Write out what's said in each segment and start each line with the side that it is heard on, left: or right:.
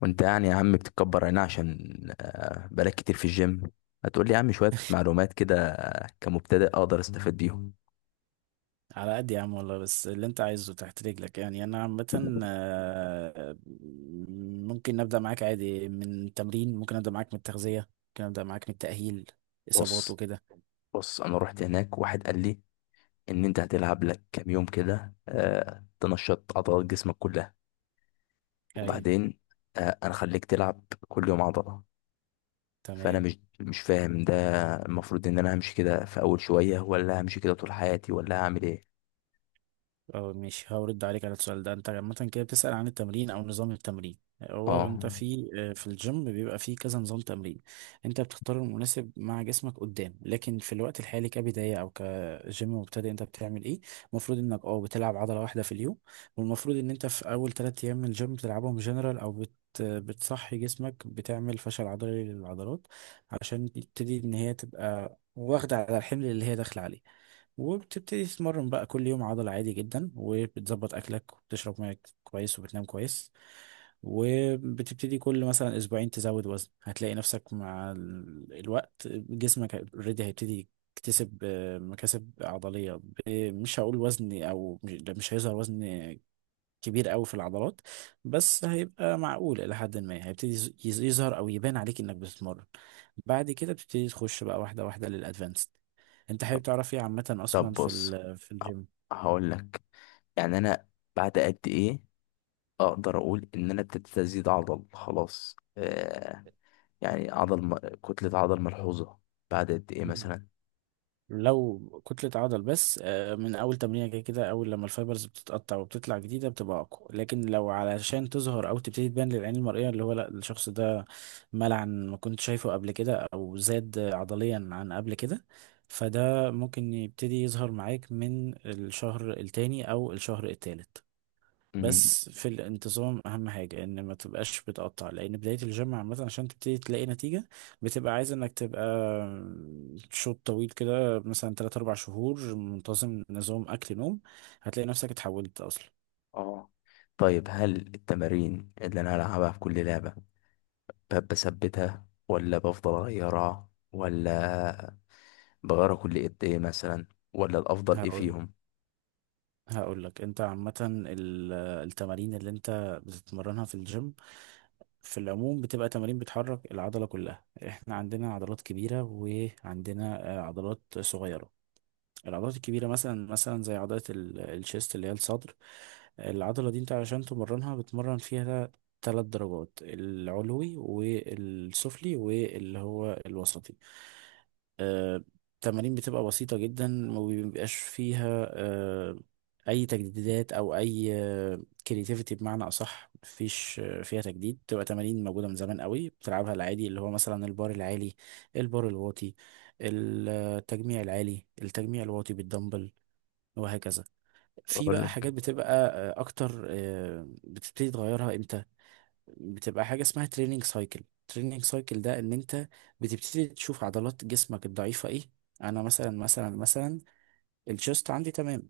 left: وانت يعني يا عم بتتكبر هنا عشان بقالك كتير في الجيم. هتقول لي يا عم شوية معلومات كده كمبتدئ اقدر استفاد بيهم.
right: على قد يا عم والله، بس اللي انت عايزه تحت رجلك. يعني انا عامة ممكن نبدأ معاك عادي من التمرين، ممكن ابدأ معاك من التغذية، ممكن ابدأ معاك من التأهيل اصابات
left: بص
right: وكده.
left: بص، انا رحت هناك واحد قال لي ان انت هتلعب لك كام يوم كده تنشط عضلات جسمك كلها
right: ايوه.
left: وبعدين. انا خليك تلعب كل يوم عضلة. فانا
right: تمام.
left: مش فاهم ده. المفروض ان انا همشي كده في اول شوية ولا همشي كده طول حياتي ولا هعمل ايه؟
right: اه، مش هرد عليك على السؤال ده. انت عامة كده بتسأل عن التمرين او نظام التمرين. هو
left: اه.
right: انت في الجيم بيبقى فيه كذا نظام تمرين. انت بتختار المناسب مع جسمك قدام، لكن في الوقت الحالي كبداية او كجيم مبتدئ انت بتعمل ايه؟ المفروض انك بتلعب عضلة واحدة في اليوم. والمفروض ان انت في اول ثلاث ايام من الجيم بتلعبهم جنرال او بتصحي جسمك، بتعمل فشل عضلي للعضلات عشان تبتدي ان هي تبقى واخدة على الحمل اللي هي داخلة عليه. وبتبتدي تتمرن بقى كل يوم عضل عادي جدا، وبتظبط اكلك وبتشرب ميه كويس وبتنام كويس، وبتبتدي كل مثلا اسبوعين تزود وزن. هتلاقي نفسك مع الوقت جسمك اوريدي هيبتدي يكتسب مكاسب عضلية. مش هقول وزن، او مش ده، مش هيظهر وزن كبير قوي في العضلات، بس هيبقى معقول الى حد ما. هيبتدي يظهر او يبان عليك انك بتتمرن. بعد كده بتبتدي تخش بقى واحده واحده للادفانسد. انت
left: طب
right: حابب تعرف ايه عامه
left: طب
right: اصلا في
left: بص، ه-
right: الجيم؟
left: هقول لك. يعني انا بعد قد ايه اقدر اقول ان انا ابتديت ازيد عضل خلاص يعني عضل كتلة عضل ملحوظة، بعد قد ايه مثلا؟
right: لو كتلة عضل بس، من أول تمرينة كده كده، أول لما الفايبرز بتتقطع وبتطلع جديدة بتبقى أقوى. لكن لو علشان تظهر أو تبتدي تبان للعين المرئية، اللي هو لأ، الشخص ده مال عن ما كنت شايفه قبل كده أو زاد عضليا عن قبل كده، فده ممكن يبتدي يظهر معاك من الشهر التاني أو الشهر التالت.
left: مم.
right: بس في الانتظام اهم حاجة، ان ما تبقاش بتقطع، لان بداية الجيم عامة عشان تبتدي تلاقي نتيجة بتبقى عايز انك تبقى شوط طويل كده، مثلا 3 4 شهور منتظم، نظام اكل نوم، هتلاقي نفسك اتحولت اصلا.
left: اه. طيب، هل التمارين اللي انا هلعبها في كل لعبة بثبتها ولا بفضل اغيرها، ولا بغيرها كل قد ايه مثلا؟ ولا الافضل ايه
right: هقول
left: فيهم؟
right: هقول لك، انت عامة التمارين اللي انت بتتمرنها في الجيم في العموم بتبقى تمارين بتحرك العضلة كلها. احنا عندنا عضلات كبيرة وعندنا عضلات صغيرة. العضلات الكبيرة مثلا زي عضلة الشيست اللي هي الصدر. العضلة دي انت علشان تمرنها بتمرن فيها ثلاث درجات، العلوي والسفلي واللي هو الوسطي. آه، التمارين بتبقى بسيطة جدا، ما بيبقاش فيها أي تجديدات أو أي كرياتيفيتي. بمعنى أصح مفيش فيها تجديد. بتبقى تمارين موجودة من زمان قوي بتلعبها العادي، اللي هو مثلا البار العالي، البار الواطي، التجميع العالي، التجميع الواطي بالدمبل، وهكذا. في
left: اقول
right: بقى
left: لك.
right: حاجات بتبقى اكتر. بتبتدي تغيرها امتى؟ بتبقى حاجه اسمها تريننج سايكل. تريننج سايكل ده ان انت بتبتدي تشوف عضلات جسمك الضعيفه ايه. انا مثلا، الشيست عندي تمام.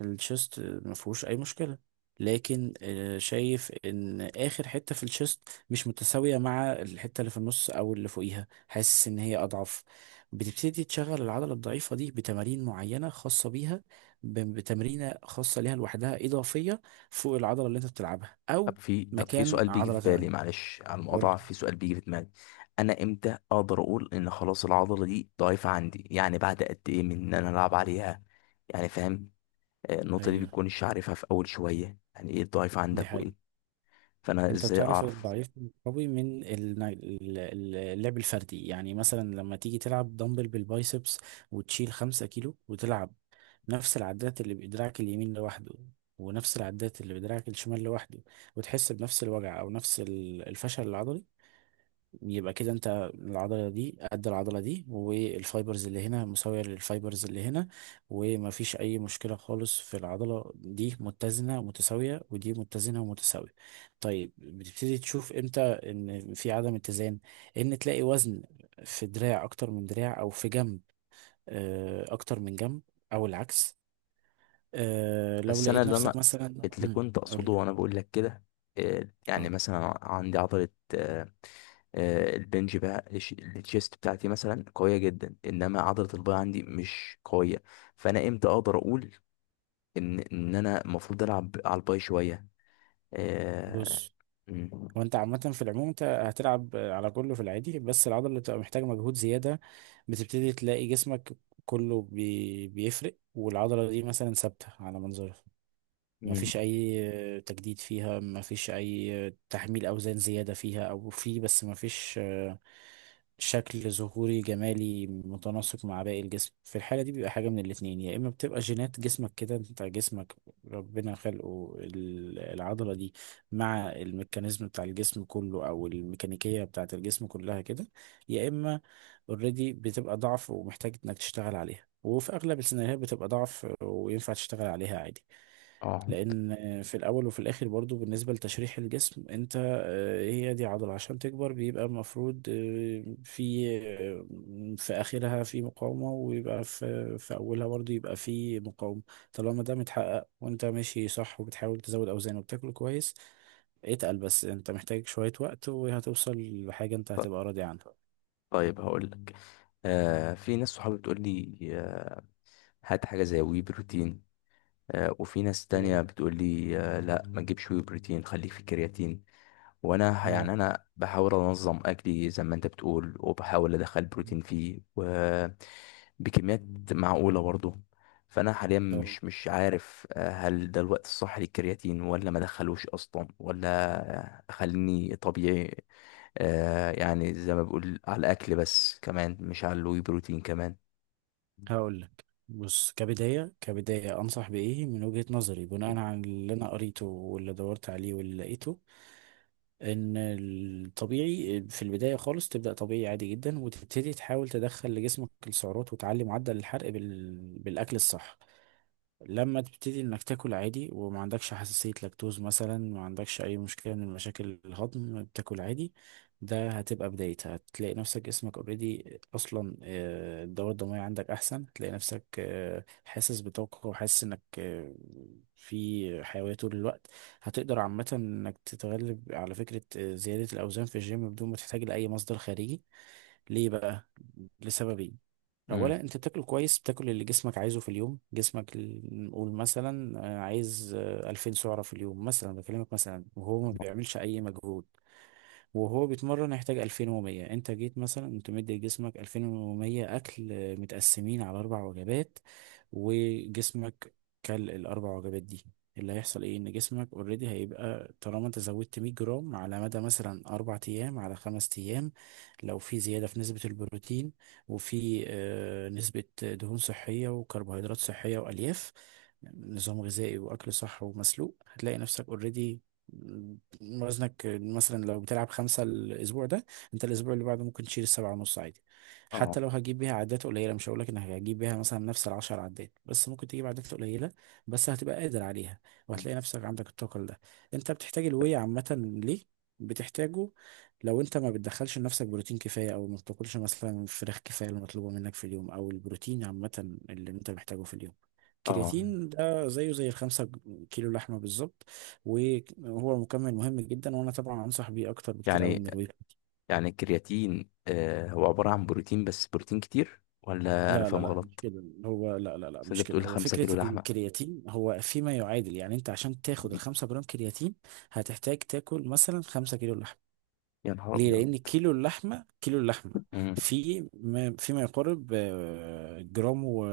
right: الشيست ما فيهوش اي مشكله، لكن شايف ان اخر حته في الشيست مش متساويه مع الحته اللي في النص او اللي فوقيها، حاسس ان هي اضعف. بتبتدي تشغل العضله الضعيفه دي بتمارين معينه خاصه بيها، بتمرينه خاصه ليها لوحدها اضافيه فوق العضله اللي انت بتلعبها او
left: طب في سؤال
right: مكان
left: بيجي في
right: عضله
left: بالي،
right: تانية.
left: معلش على
right: قول.
left: المقاطعة، في سؤال بيجي في دماغي. أنا إمتى أقدر أقول إن خلاص العضلة دي ضعيفة عندي؟ يعني بعد قد إيه من إن أنا ألعب عليها؟ يعني فاهم؟ النقطة دي
right: ايوه،
left: بتكونش عارفها في أول شوية، يعني إيه الضعيف
right: دي
left: عندك وإيه.
right: حقيقة.
left: فأنا
right: انت
left: إزاي
right: بتعرف
left: أعرف؟
right: الضعيف من القوي من اللعب الفردي. يعني مثلا لما تيجي تلعب دمبل بالبايسبس وتشيل خمسة كيلو، وتلعب نفس العدات اللي بدراعك اليمين لوحده، ونفس العدات اللي بدراعك الشمال لوحده، وتحس بنفس الوجع او نفس الفشل العضلي، يبقى كده انت العضلة دي قد العضلة دي، والفايبرز اللي هنا مساوية للفايبرز اللي هنا، ومفيش أي مشكلة خالص. في العضلة دي متزنة ومتساوية ودي متزنة ومتساوية. طيب، بتبتدي تشوف امتى ان في عدم اتزان؟ ان تلاقي وزن في دراع أكتر من دراع، أو في جنب أكتر من جنب، أو العكس. لو
left: بس أنا
right: لقيت
left: اللي
right: نفسك
left: أنا
right: مثلا،
left: اللي كنت
right: قول.
left: أقصده وأنا بقول لك كده. يعني
right: اه،
left: مثلا عندي عضلة، آه، البنج بقى الشيست بتاعتي مثلا قوية جدا، إنما عضلة الباي عندي مش قوية. فانا امتى اقدر اقول ان انا المفروض العب على الباي شويه آه...
right: بص.
left: مم.
right: وانت عامة في العموم انت هتلعب على كله في العادي، بس العضلة اللي بتبقى محتاجة مجهود زيادة، بتبتدي تلاقي جسمك كله بيفرق، والعضلة دي مثلا ثابتة على منظرها. ما
left: مم.
right: فيش اي تجديد فيها، ما فيش اي تحميل اوزان زيادة فيها، او في بس ما فيش شكل ظهوري جمالي متناسق مع باقي الجسم. في الحالة دي بيبقى حاجة من الاتنين، يا اما بتبقى جينات جسمك كده، انت جسمك ربنا خلقه العضلة دي مع الميكانيزم بتاع الجسم كله، او الميكانيكية بتاعة الجسم كلها كده، يا اما اوريدي بتبقى ضعف ومحتاج انك تشتغل عليها. وفي اغلب السيناريوهات بتبقى ضعف وينفع تشتغل عليها عادي.
left: اه.
right: لان في الاول وفي الاخر، برضو بالنسبه لتشريح الجسم، انت هي دي عضله، عشان تكبر بيبقى المفروض في اخرها في مقاومه، ويبقى في اولها برضو يبقى في مقاومه. طالما ده متحقق وانت ماشي صح وبتحاول تزود اوزان وبتاكل كويس، اتقل، بس انت محتاج شويه وقت وهتوصل لحاجه انت
left: ط-
right: هتبقى راضي عنها.
left: طيب هقول لك. في ناس صحابي بتقول لي هات حاجه زي وي بروتين. وفي ناس
right: اه.
left: تانية بتقول لي لا ما تجيبش وي بروتين، خليك في كرياتين. وانا يعني انا بحاول انظم اكلي زي ما انت بتقول، وبحاول ادخل بروتين فيه، و بكميات معقوله برضه. فانا حاليا
right: اه،
left: مش عارف هل ده الوقت الصح للكرياتين ولا ما ادخلوش اصلا ولا اخليني طبيعي. يعني زي ما بقول على الاكل، بس كمان مش على الواي بروتين كمان.
right: هقول لك. بص، كبداية أنصح بإيه من وجهة نظري بناء على اللي أنا قريته واللي دورت عليه واللي لقيته. إن الطبيعي في البداية خالص تبدأ طبيعي عادي جدا وتبتدي تحاول تدخل لجسمك السعرات وتعلي معدل الحرق بالأكل الصح. لما تبتدي انك تاكل عادي، وما عندكش حساسية لاكتوز مثلا، ما عندكش اي مشكلة من مشاكل الهضم، بتاكل عادي، ده هتبقى بدايتها. هتلاقي نفسك جسمك اوريدي اصلا الدورة الدموية عندك احسن، هتلاقي نفسك حاسس بطاقة وحاسس انك في حيوية طول الوقت. هتقدر عامة انك تتغلب على فكرة زيادة الاوزان في الجيم بدون ما تحتاج لاي مصدر خارجي. ليه بقى؟ لسببين.
left: امم
right: اولا، انت بتاكل كويس، بتاكل اللي جسمك عايزه في اليوم. جسمك نقول مثلا عايز 2000 سعره في اليوم مثلا، بكلمك مثلا وهو ما بيعملش اي مجهود. وهو بيتمرن يحتاج 2100، انت جيت مثلا انت مدي لجسمك 2100 اكل متقسمين على اربع وجبات، وجسمك كل الاربع وجبات دي، اللي هيحصل ايه ان جسمك اوريدي هيبقى طالما انت زودت 100 جرام على مدى مثلا اربع ايام على خمس ايام، لو في زياده في نسبه البروتين وفي نسبه دهون صحيه وكربوهيدرات صحيه والياف، نظام غذائي واكل صح ومسلوق، هتلاقي نفسك اوريدي وزنك مثلا لو بتلعب خمسة الأسبوع ده، أنت الأسبوع اللي بعده ممكن تشيل السبعة ونص عادي. حتى
left: اه
right: لو هجيب بيها عدات قليلة، مش هقولك إنك هجيب بيها مثلا نفس العشر عدات، بس ممكن تجيب عدات قليلة، بس هتبقى قادر عليها، وهتلاقي نفسك عندك الطاقة ده. أنت بتحتاج الوي عامة. ليه؟ بتحتاجه لو انت ما بتدخلش لنفسك بروتين كفايه، او ما بتاكلش مثلا فراخ كفايه اللي مطلوبه منك في اليوم، او البروتين عامه اللي انت محتاجه في اليوم.
left: اه.
right: كرياتين ده زيه زي الخمسة كيلو لحمة بالظبط. وهو مكمل مهم جدا وانا طبعا انصح بيه اكتر بكتير قوي
left: يعني
right: من الويب.
left: يعني الكرياتين هو عباره عن بروتين، بس بروتين كتير ولا انا
right: لا لا
left: فاهم؟
right: لا، مش كده هو، لا لا لا،
left: بس انت
right: مش كده
left: بتقول
right: هو.
left: خمسة
right: فكره
left: كيلو لحمة
right: الكرياتين هو فيما يعادل، يعني انت عشان تاخد الخمسة جرام كرياتين هتحتاج تاكل مثلا خمسة كيلو لحمه.
left: يا نهار
right: ليه؟
left: ابيض.
right: لان كيلو اللحمه، كيلو اللحمه
left: مم.
right: في ما فيما يقارب جرام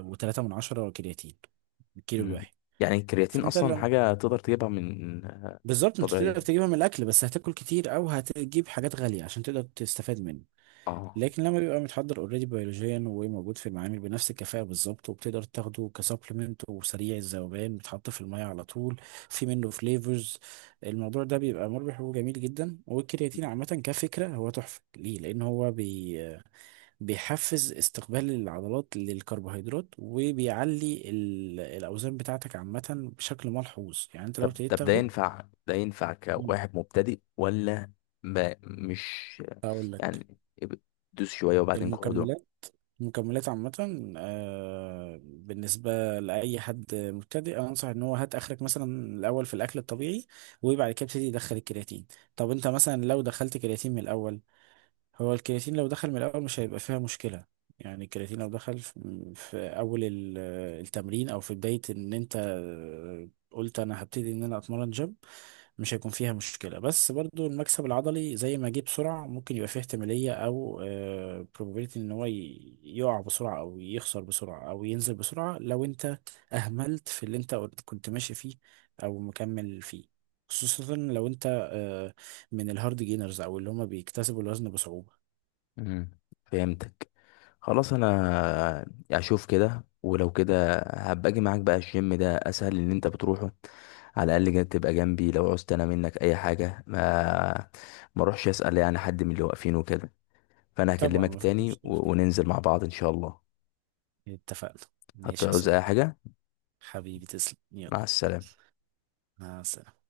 right: وتلاتة من عشرة كرياتين الكيلو
left: مم.
right: الواحد.
left: يعني الكرياتين
right: فانت
left: اصلا
right: لما،
left: حاجة تقدر تجيبها من
right: بالظبط، انت تقدر
left: طبيعية.
right: تجيبها من الاكل بس هتاكل كتير، او هتجيب حاجات غاليه عشان تقدر تستفاد منه.
left: اه.
right: لكن لما بيبقى متحضر اوريدي بيولوجيا وموجود في المعامل بنفس الكفاءة بالظبط، وبتقدر تاخده كسبلمنت وسريع الذوبان بيتحط في المية على طول، في منه فليفرز، الموضوع ده بيبقى مربح وجميل جدا. والكرياتين عامة كفكرة هو تحفة. ليه؟ لأن هو بيحفز استقبال العضلات للكربوهيدرات وبيعلي الأوزان بتاعتك عامة بشكل ملحوظ. يعني أنت لو
left: طب
right: ابتديت
left: طب ده
right: تاخده.
left: ينفع ده ينفع
right: مم.
left: كواحد مبتدئ ولا ما مش
right: أقول لك.
left: يعني اب- دوس شوية وبعدين قعدوا؟
right: المكملات مكملات عامة بالنسبة لأي حد مبتدئ، أنصح إن هو هات آخرك مثلا الأول في الأكل الطبيعي، وبعد كده ابتدي يدخل الكرياتين. طب أنت مثلا لو دخلت كرياتين من الأول، هو الكرياتين لو دخل من الأول مش هيبقى فيها مشكلة. يعني الكرياتين لو دخل في أول التمرين، أو في بداية إن أنت قلت أنا هبتدي إن أنا أتمرن جيم، مش هيكون فيها مشكلة. بس برضو المكسب العضلي زي ما جه بسرعة ممكن يبقى فيه احتمالية أو probability، إن هو يقع بسرعة أو يخسر بسرعة أو ينزل بسرعة لو أنت أهملت في اللي أنت كنت ماشي فيه أو مكمل فيه، خصوصا لو أنت آه، من الهارد جينرز أو اللي هما بيكتسبوا الوزن بصعوبة.
left: مم. فهمتك. خلاص انا اشوف كده، ولو كده هبقى اجي معاك بقى الجيم ده، اسهل ان انت بتروحه. على الاقل كده تبقى جنبي لو عوزت انا منك اي حاجه، ما اروحش اسال يعني حد من اللي واقفين وكده. فانا
right: طبعا
left: هكلمك
right: مفيش
left: تاني
right: مشكلة.
left: وننزل مع بعض ان شاء الله.
right: اتفقنا. ماشي يا
left: هتعوز اي
right: صديقي.
left: حاجه.
right: حبيبي تسلم، يلا.
left: مع السلامه.
right: مع السلامة.